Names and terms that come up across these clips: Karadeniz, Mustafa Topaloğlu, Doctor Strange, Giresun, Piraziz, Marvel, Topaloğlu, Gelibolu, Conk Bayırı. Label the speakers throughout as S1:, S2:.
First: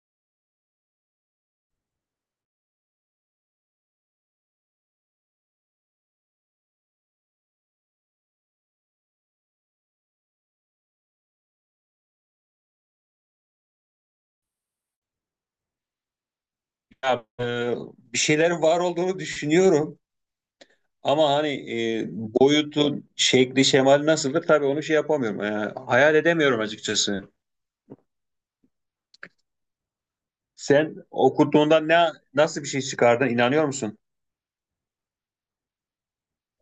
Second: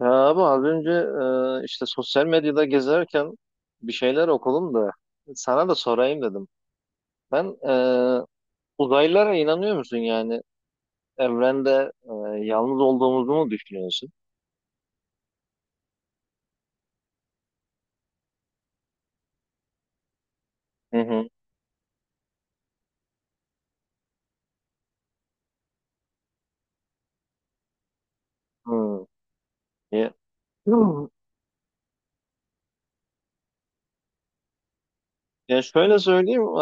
S1: Ya abi az önce işte sosyal medyada gezerken bir şeyler okudum da sana da sorayım dedim. Ben e, Uzaylılara inanıyor musun yani? Evrende yalnız olduğumuzu mu düşünüyorsun?
S2: Ya, e, Bir şeyler var olduğunu düşünüyorum
S1: Hı hı.
S2: ama hani boyutu, şekli, şemali nasıldır tabii onu şey yapamıyorum. Yani hayal edemiyorum açıkçası.
S1: Hmm. Ya,
S2: Sen
S1: Hmm.
S2: okuduğunda nasıl bir şey çıkardın, inanıyor musun?
S1: Ya şöyle söyleyeyim,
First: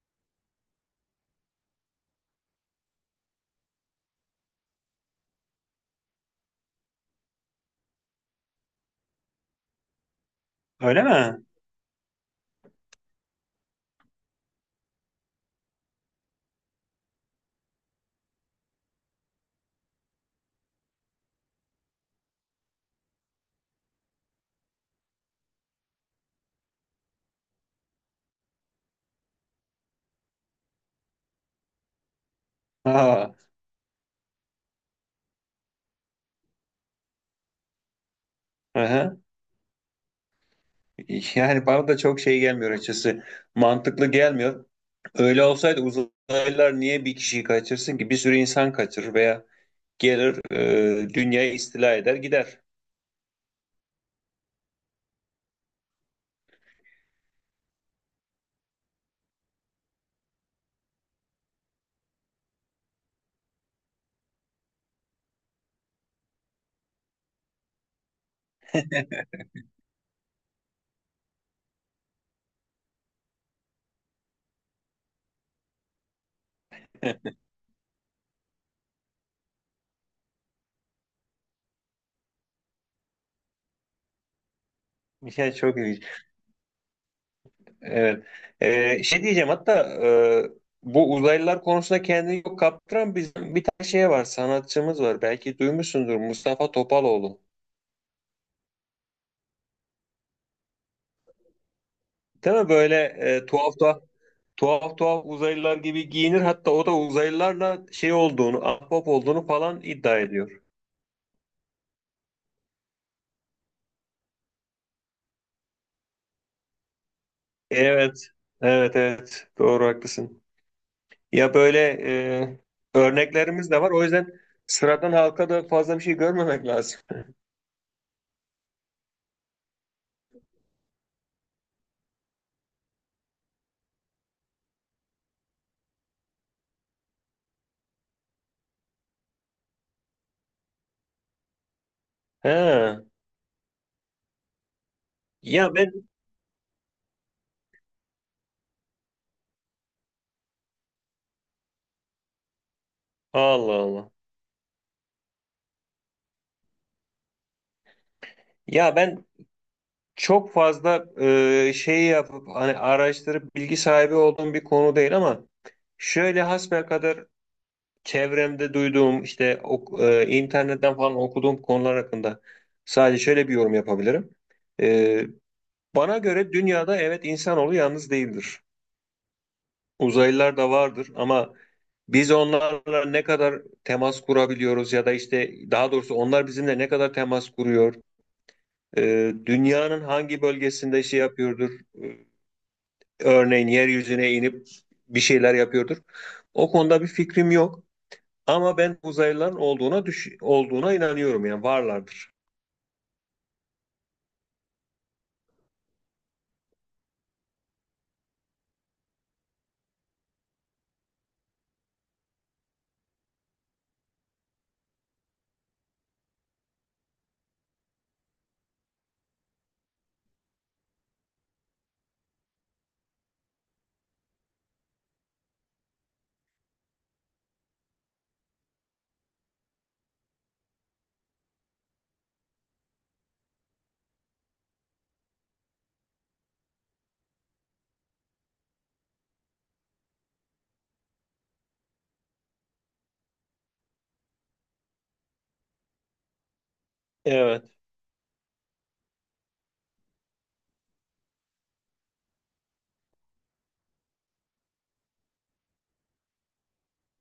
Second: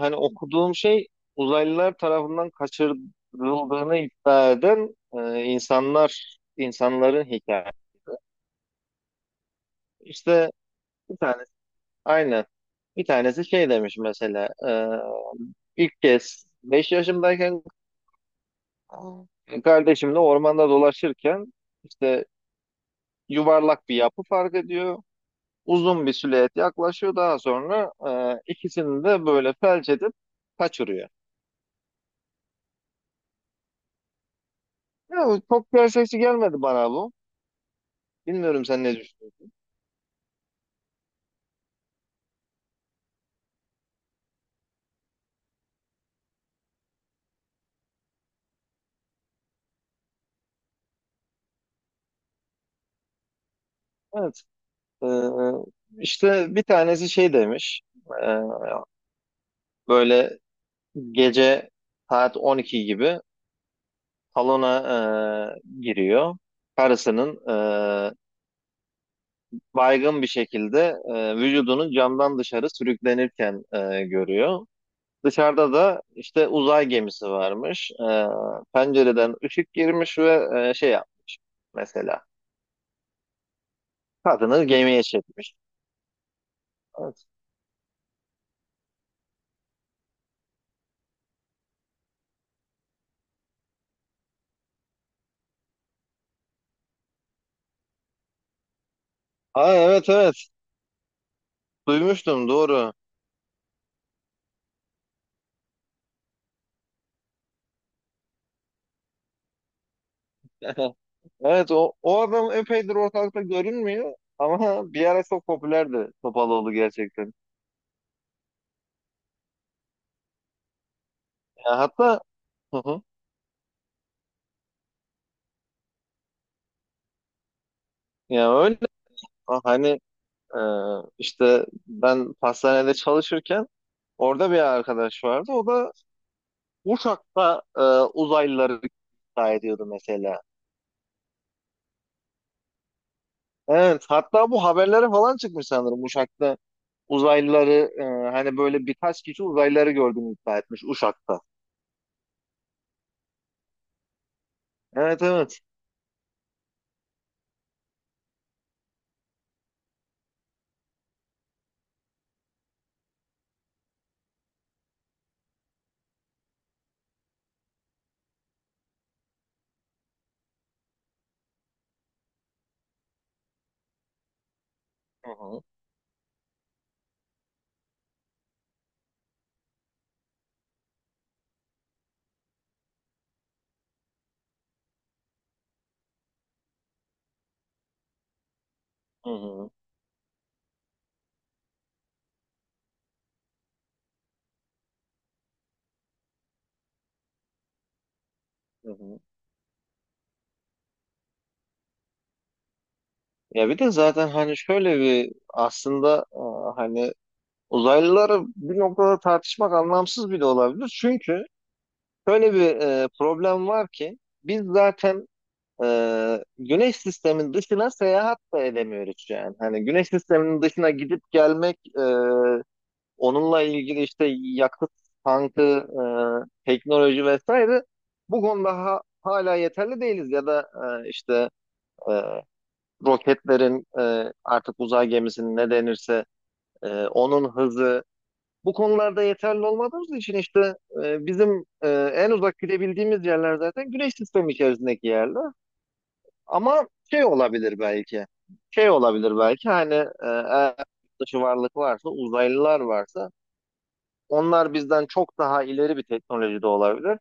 S1: hani okuduğum şey uzaylılar tarafından kaçırıldığını iddia eden insanların hikayesi. İşte
S2: Öyle
S1: bir
S2: mi?
S1: tanesi, aynen, bir tanesi şey demiş mesela. İlk kez 5 yaşımdayken kardeşimle ormanda dolaşırken işte yuvarlak bir yapı fark ediyor. Uzun bir silüet yaklaşıyor. Daha sonra ikisini de böyle felç edip kaçırıyor.
S2: Ha,
S1: Ya, çok gerçekçi gelmedi bana bu. Bilmiyorum
S2: hı
S1: sen ne
S2: hı.
S1: düşünüyorsun.
S2: Yani bana da çok şey gelmiyor açıkçası. Mantıklı gelmiyor. Öyle olsaydı uzaylılar niye bir kişiyi kaçırsın ki? Bir sürü insan kaçırır veya gelir, dünyayı istila eder gider.
S1: Evet. e, işte bir tanesi şey demiş. e, Böyle gece saat 12 gibi salona giriyor. Karısının e, baygın bir şekilde vücudunu camdan dışarı sürüklenirken görüyor. Dışarıda da işte uzay gemisi varmış. Pencereden ışık girmiş ve şey yapmış mesela. Kadını gemiye çekmiş.
S2: Yani çok ilginç.
S1: Evet.
S2: Evet. Şey diyeceğim hatta, e, bu uzaylılar konusunda kendini yok kaptıran bizim bir tane şey var, sanatçımız var, belki duymuşsundur, Mustafa Topaloğlu.
S1: Aa, evet, evet. Duymuştum,
S2: Değil mi,
S1: doğru.
S2: böyle tuhaf tuhaf tuhaf tuhaf uzaylılar gibi giyinir, hatta o da uzaylılarla şey olduğunu, ahbap olduğunu falan iddia ediyor.
S1: Evet, o adam epeydir ortalıkta görünmüyor ama bir ara çok popülerdi Topaloğlu gerçekten.
S2: Evet evet doğru, haklısın. Ya
S1: Ya
S2: böyle
S1: hatta,
S2: e,
S1: hı hı.
S2: örneklerimiz de var, o yüzden sıradan halka da fazla bir şey görmemek lazım.
S1: Ya öyle hani, e, işte ben pastanede çalışırken orada bir arkadaş vardı. O da uçakta uzaylıları iddia ediyordu mesela.
S2: He.
S1: Evet. Hatta bu haberlere falan çıkmış
S2: Ya ben
S1: sanırım uçakta. Uzaylıları, e, hani böyle birkaç kişi uzaylıları gördüğünü iddia etmiş Uşak'ta.
S2: Allah Allah.
S1: Evet, evet.
S2: Ya ben çok fazla şeyi yapıp hani araştırıp bilgi sahibi olduğum bir konu değil ama şöyle hasbelkader çevremde duyduğum, işte internetten falan okuduğum konular hakkında sadece şöyle bir yorum yapabilirim. E,
S1: Hı hı,
S2: Bana göre dünyada evet, insanoğlu yalnız değildir. Uzaylılar da vardır ama biz onlarla ne kadar temas kurabiliyoruz ya da işte daha doğrusu onlar bizimle ne kadar temas kuruyor?
S1: hı hı,
S2: Dünyanın hangi bölgesinde şey yapıyordur? Ee, Örneğin yeryüzüne inip bir şeyler yapıyordur. O konuda bir fikrim yok. Ama
S1: hı
S2: ben
S1: hı.
S2: uzaylıların olduğuna inanıyorum, yani varlardır.
S1: Ya bir de zaten hani şöyle bir aslında, hani uzaylıları bir noktada tartışmak anlamsız bile olabilir. Çünkü şöyle bir problem var ki biz zaten güneş sistemin dışına seyahat da edemiyoruz yani. Hani güneş sisteminin dışına gidip gelmek, onunla ilgili işte yakıt tankı, teknoloji vesaire bu konuda hala yeterli değiliz. Ya da işte e, roketlerin, artık uzay gemisinin ne denirse, onun hızı bu konularda yeterli olmadığımız için işte bizim en uzak gidebildiğimiz yerler zaten güneş sistemi içerisindeki yerler. Ama şey
S2: Evet.
S1: olabilir belki. Şey olabilir belki hani, eğer yurt dışı varlık varsa, uzaylılar varsa onlar bizden çok daha ileri bir teknolojide olabilir.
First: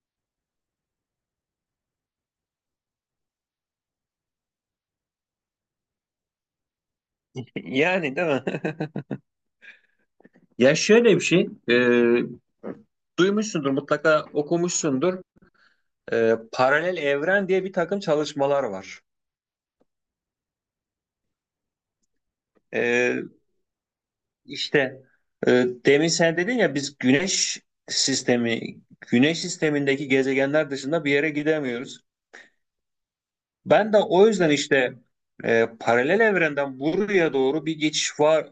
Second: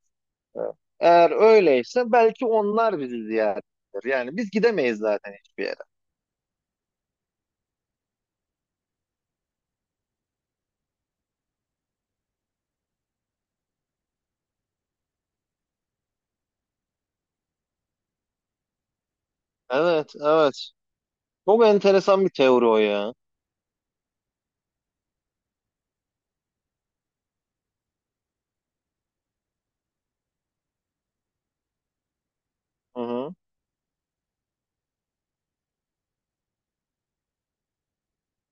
S1: E, Eğer öyleyse belki onlar bizi ziyaret eder. Yani biz gidemeyiz zaten hiçbir yere.
S2: Yani değil mi? Ya şöyle bir şey, duymuşsundur mutlaka, okumuşsundur. Paralel evren diye bir takım çalışmalar var.
S1: Evet, evet. Çok enteresan bir teori o ya.
S2: E, İşte, e, demin sen dedin ya, biz sistemi, güneş sistemindeki gezegenler dışında bir yere gidemiyoruz.
S1: Hı hı.
S2: Ben de o yüzden işte paralel evrenden buraya doğru bir geçiş var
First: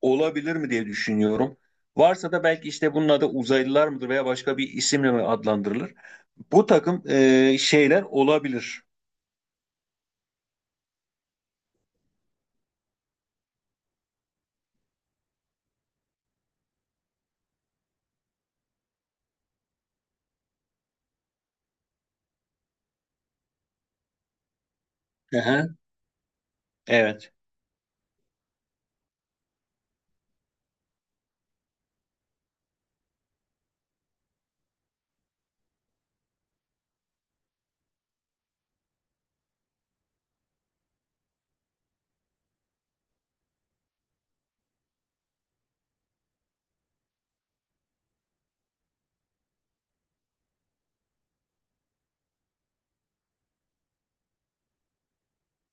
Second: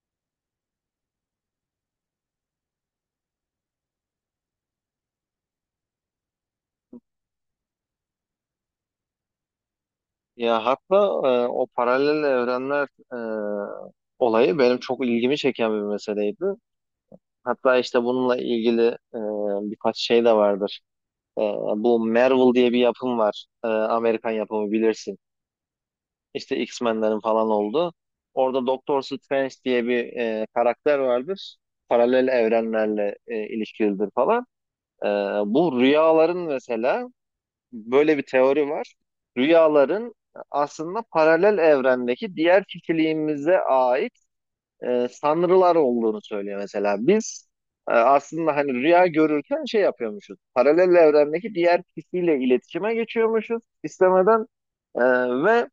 S2: olabilir mi diye düşünüyorum. Varsa da belki işte bunun adı uzaylılar mıdır veya başka bir isimle mi adlandırılır? Bu takım şeyler olabilir.
S1: Ya hatta, o paralel evrenler olayı benim çok ilgimi çeken bir meseleydi. Hatta işte bununla ilgili e, birkaç şey de vardır. Ee, Bu Marvel diye bir yapım var. Amerikan yapımı, bilirsin.
S2: Hı hı,
S1: İşte X-Men'lerin
S2: evet.
S1: falan oldu. Orada Doctor Strange diye bir karakter vardır. Paralel evrenlerle ilişkilidir falan. Ee, Bu rüyaların mesela, böyle bir teori var. Rüyaların aslında paralel evrendeki diğer kişiliğimize ait sanrılar olduğunu söylüyor mesela. Biz aslında hani rüya görürken şey yapıyormuşuz. Paralel evrendeki diğer kişiyle iletişime geçiyormuşuz istemeden e, ve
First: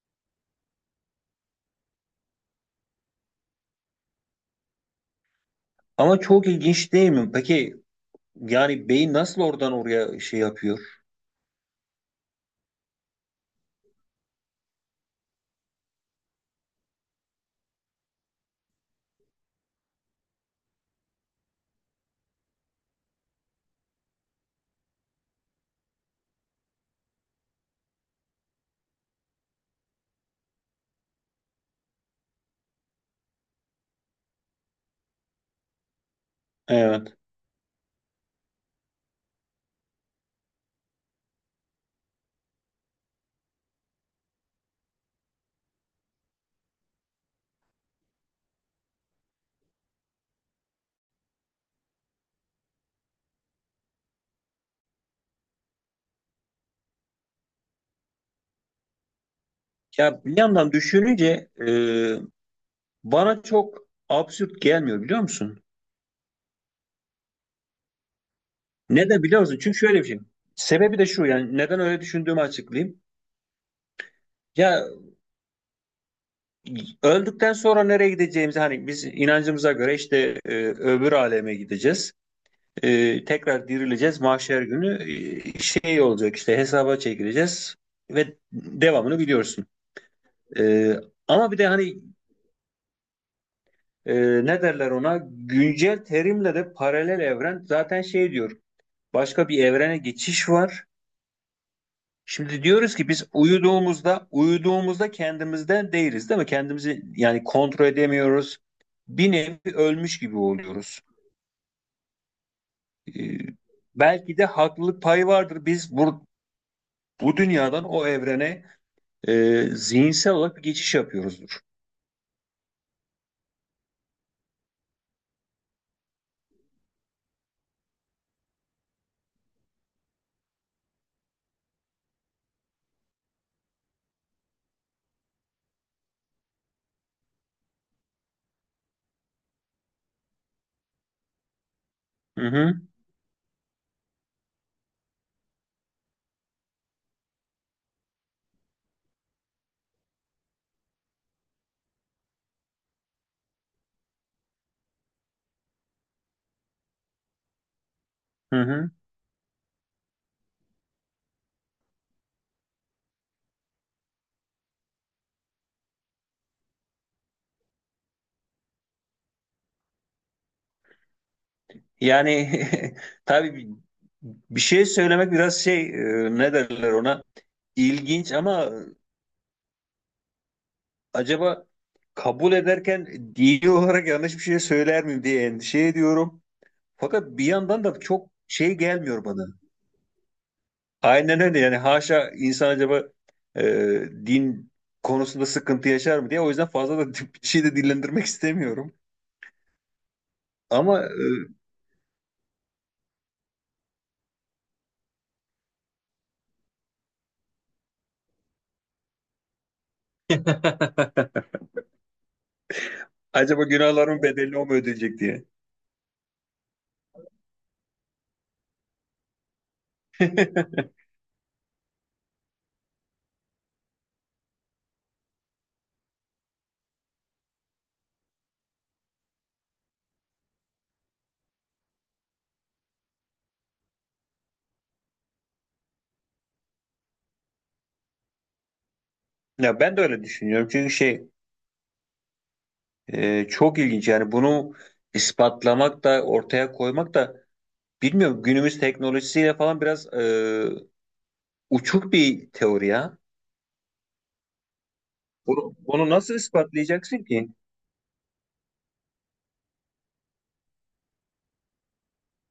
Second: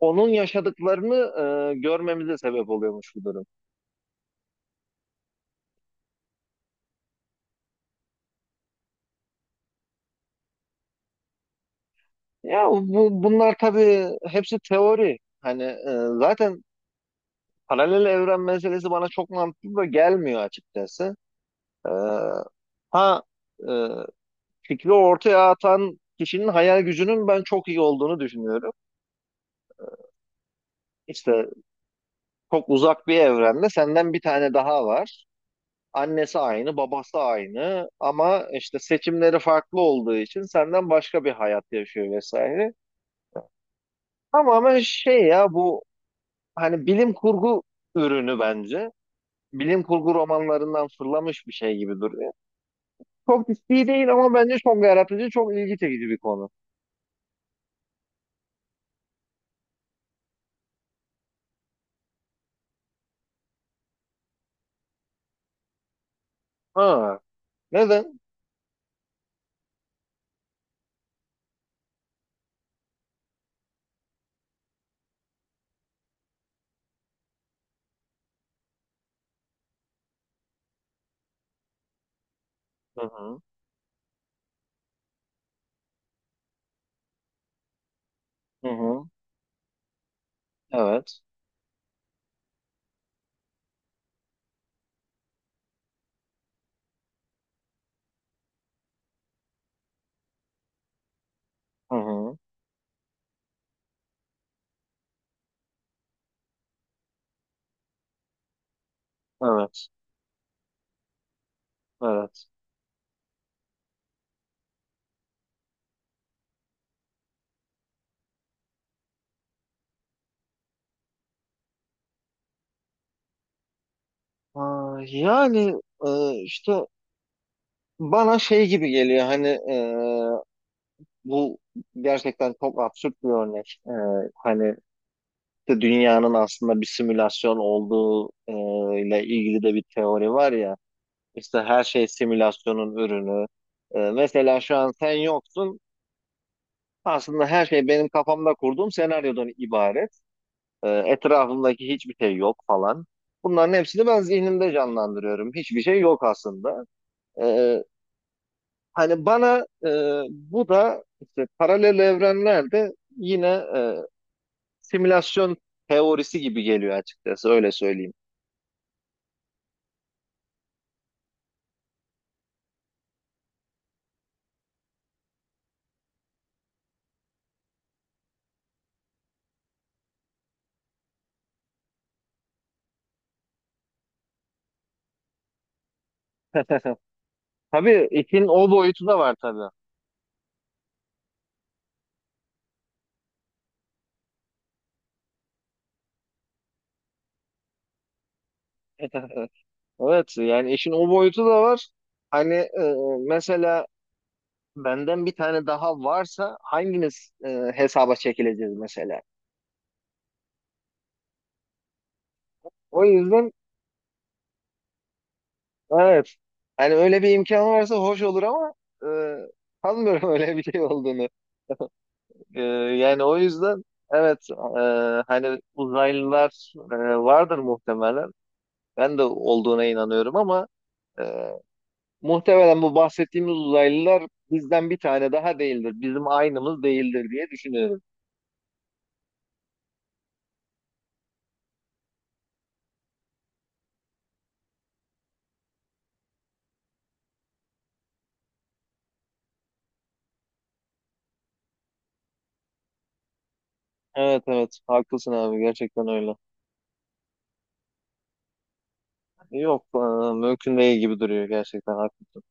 S1: onun yaşadıklarını görmemize sebep oluyormuş bu durum.
S2: Ama çok ilginç değil mi? Peki yani beyin nasıl oradan oraya şey yapıyor?
S1: Ya bunlar tabii hepsi teori. Hani zaten paralel evren meselesi bana çok mantıklı da gelmiyor açıkçası. E, ha e, Fikri ortaya atan kişinin hayal gücünün ben çok iyi olduğunu düşünüyorum. İşte çok uzak bir evrende senden bir tane daha var. Annesi aynı,
S2: Evet.
S1: babası aynı ama işte seçimleri farklı olduğu için senden başka bir hayat yaşıyor vesaire. Tamamen şey ya bu, hani bilim kurgu ürünü bence. Bilim kurgu romanlarından fırlamış bir şey gibi duruyor. Çok ciddi değil ama bence çok yaratıcı, çok ilgi çekici bir konu.
S2: Ya bir yandan düşününce bana çok absürt gelmiyor, biliyor musun?
S1: Ha, neden?
S2: Neden biliyor musun? Çünkü şöyle bir şey. Sebebi de şu, yani neden öyle düşündüğümü açıklayayım. Ya, öldükten sonra nereye gideceğimizi hani biz inancımıza göre, işte öbür aleme gideceğiz.
S1: Hı
S2: E,
S1: hı,
S2: tekrar dirileceğiz mahşer günü, şey olacak, işte hesaba çekileceğiz ve
S1: hı hı,
S2: devamını biliyorsun. E,
S1: evet,
S2: Ama bir de hani e, ne derler ona, güncel terimle de paralel evren, zaten şey diyor: başka bir evrene geçiş var.
S1: hı hı,
S2: Şimdi diyoruz ki biz uyuduğumuzda kendimizden değiliz değil mi? Kendimizi yani kontrol edemiyoruz. Bir nevi
S1: evet,
S2: ölmüş gibi oluyoruz.
S1: evet.
S2: Ee, Belki de haklılık payı vardır. Biz bu dünyadan o evrene zihinsel olarak bir geçiş yapıyoruzdur.
S1: Ha, yani, işte bana şey gibi geliyor hani, bu gerçekten çok absürt bir örnek. Hani işte dünyanın aslında bir simülasyon olduğu ile ilgili de bir teori var ya. İşte her şey
S2: Hı hı,
S1: simülasyonun ürünü. Mesela şu an sen yoksun. Aslında her şey benim kafamda kurduğum senaryodan ibaret. Etrafımdaki hiçbir şey yok falan. Bunların hepsini ben zihnimde canlandırıyorum. Hiçbir şey yok aslında. E,
S2: hı hı.
S1: Hani bana, bu da işte paralel evrenlerde yine e, simülasyon teorisi gibi geliyor açıkçası, öyle söyleyeyim.
S2: Yani tabii, bir şey söylemek biraz şey, ne derler ona, ilginç ama acaba kabul ederken dini olarak yanlış bir şey söyler miyim diye endişe ediyorum. Fakat bir yandan da
S1: Tabii
S2: çok
S1: işin o
S2: şey
S1: boyutu da
S2: gelmiyor
S1: var
S2: bana.
S1: tabii.
S2: Aynen öyle, yani haşa, insan acaba e, din konusunda sıkıntı yaşar mı diye, o yüzden fazla da bir şey de dillendirmek istemiyorum.
S1: Evet yani işin
S2: Ama
S1: o boyutu da var. Hani mesela benden bir tane daha varsa hangimiz hesaba çekileceğiz mesela.
S2: e,
S1: O yüzden,
S2: acaba günahların bedeli o mu ödeyecek diye.
S1: evet. Hani öyle bir imkan varsa hoş olur ama e, sanmıyorum öyle bir şey olduğunu. Yani o yüzden evet, hani uzaylılar vardır muhtemelen. Ben de olduğuna inanıyorum ama e, muhtemelen bu bahsettiğimiz uzaylılar bizden bir tane daha değildir. Bizim aynımız değildir diye düşünüyorum.
S2: Ya ben de öyle düşünüyorum, çünkü şey, çok ilginç yani, bunu ispatlamak da ortaya koymak da, bilmiyorum, günümüz teknolojisiyle falan biraz uçuk bir teori ya.
S1: Evet, evet, haklısın abi, gerçekten
S2: Bunu
S1: öyle.
S2: nasıl ispatlayacaksın ki?
S1: Yok mümkün değil gibi duruyor, gerçekten haklısın.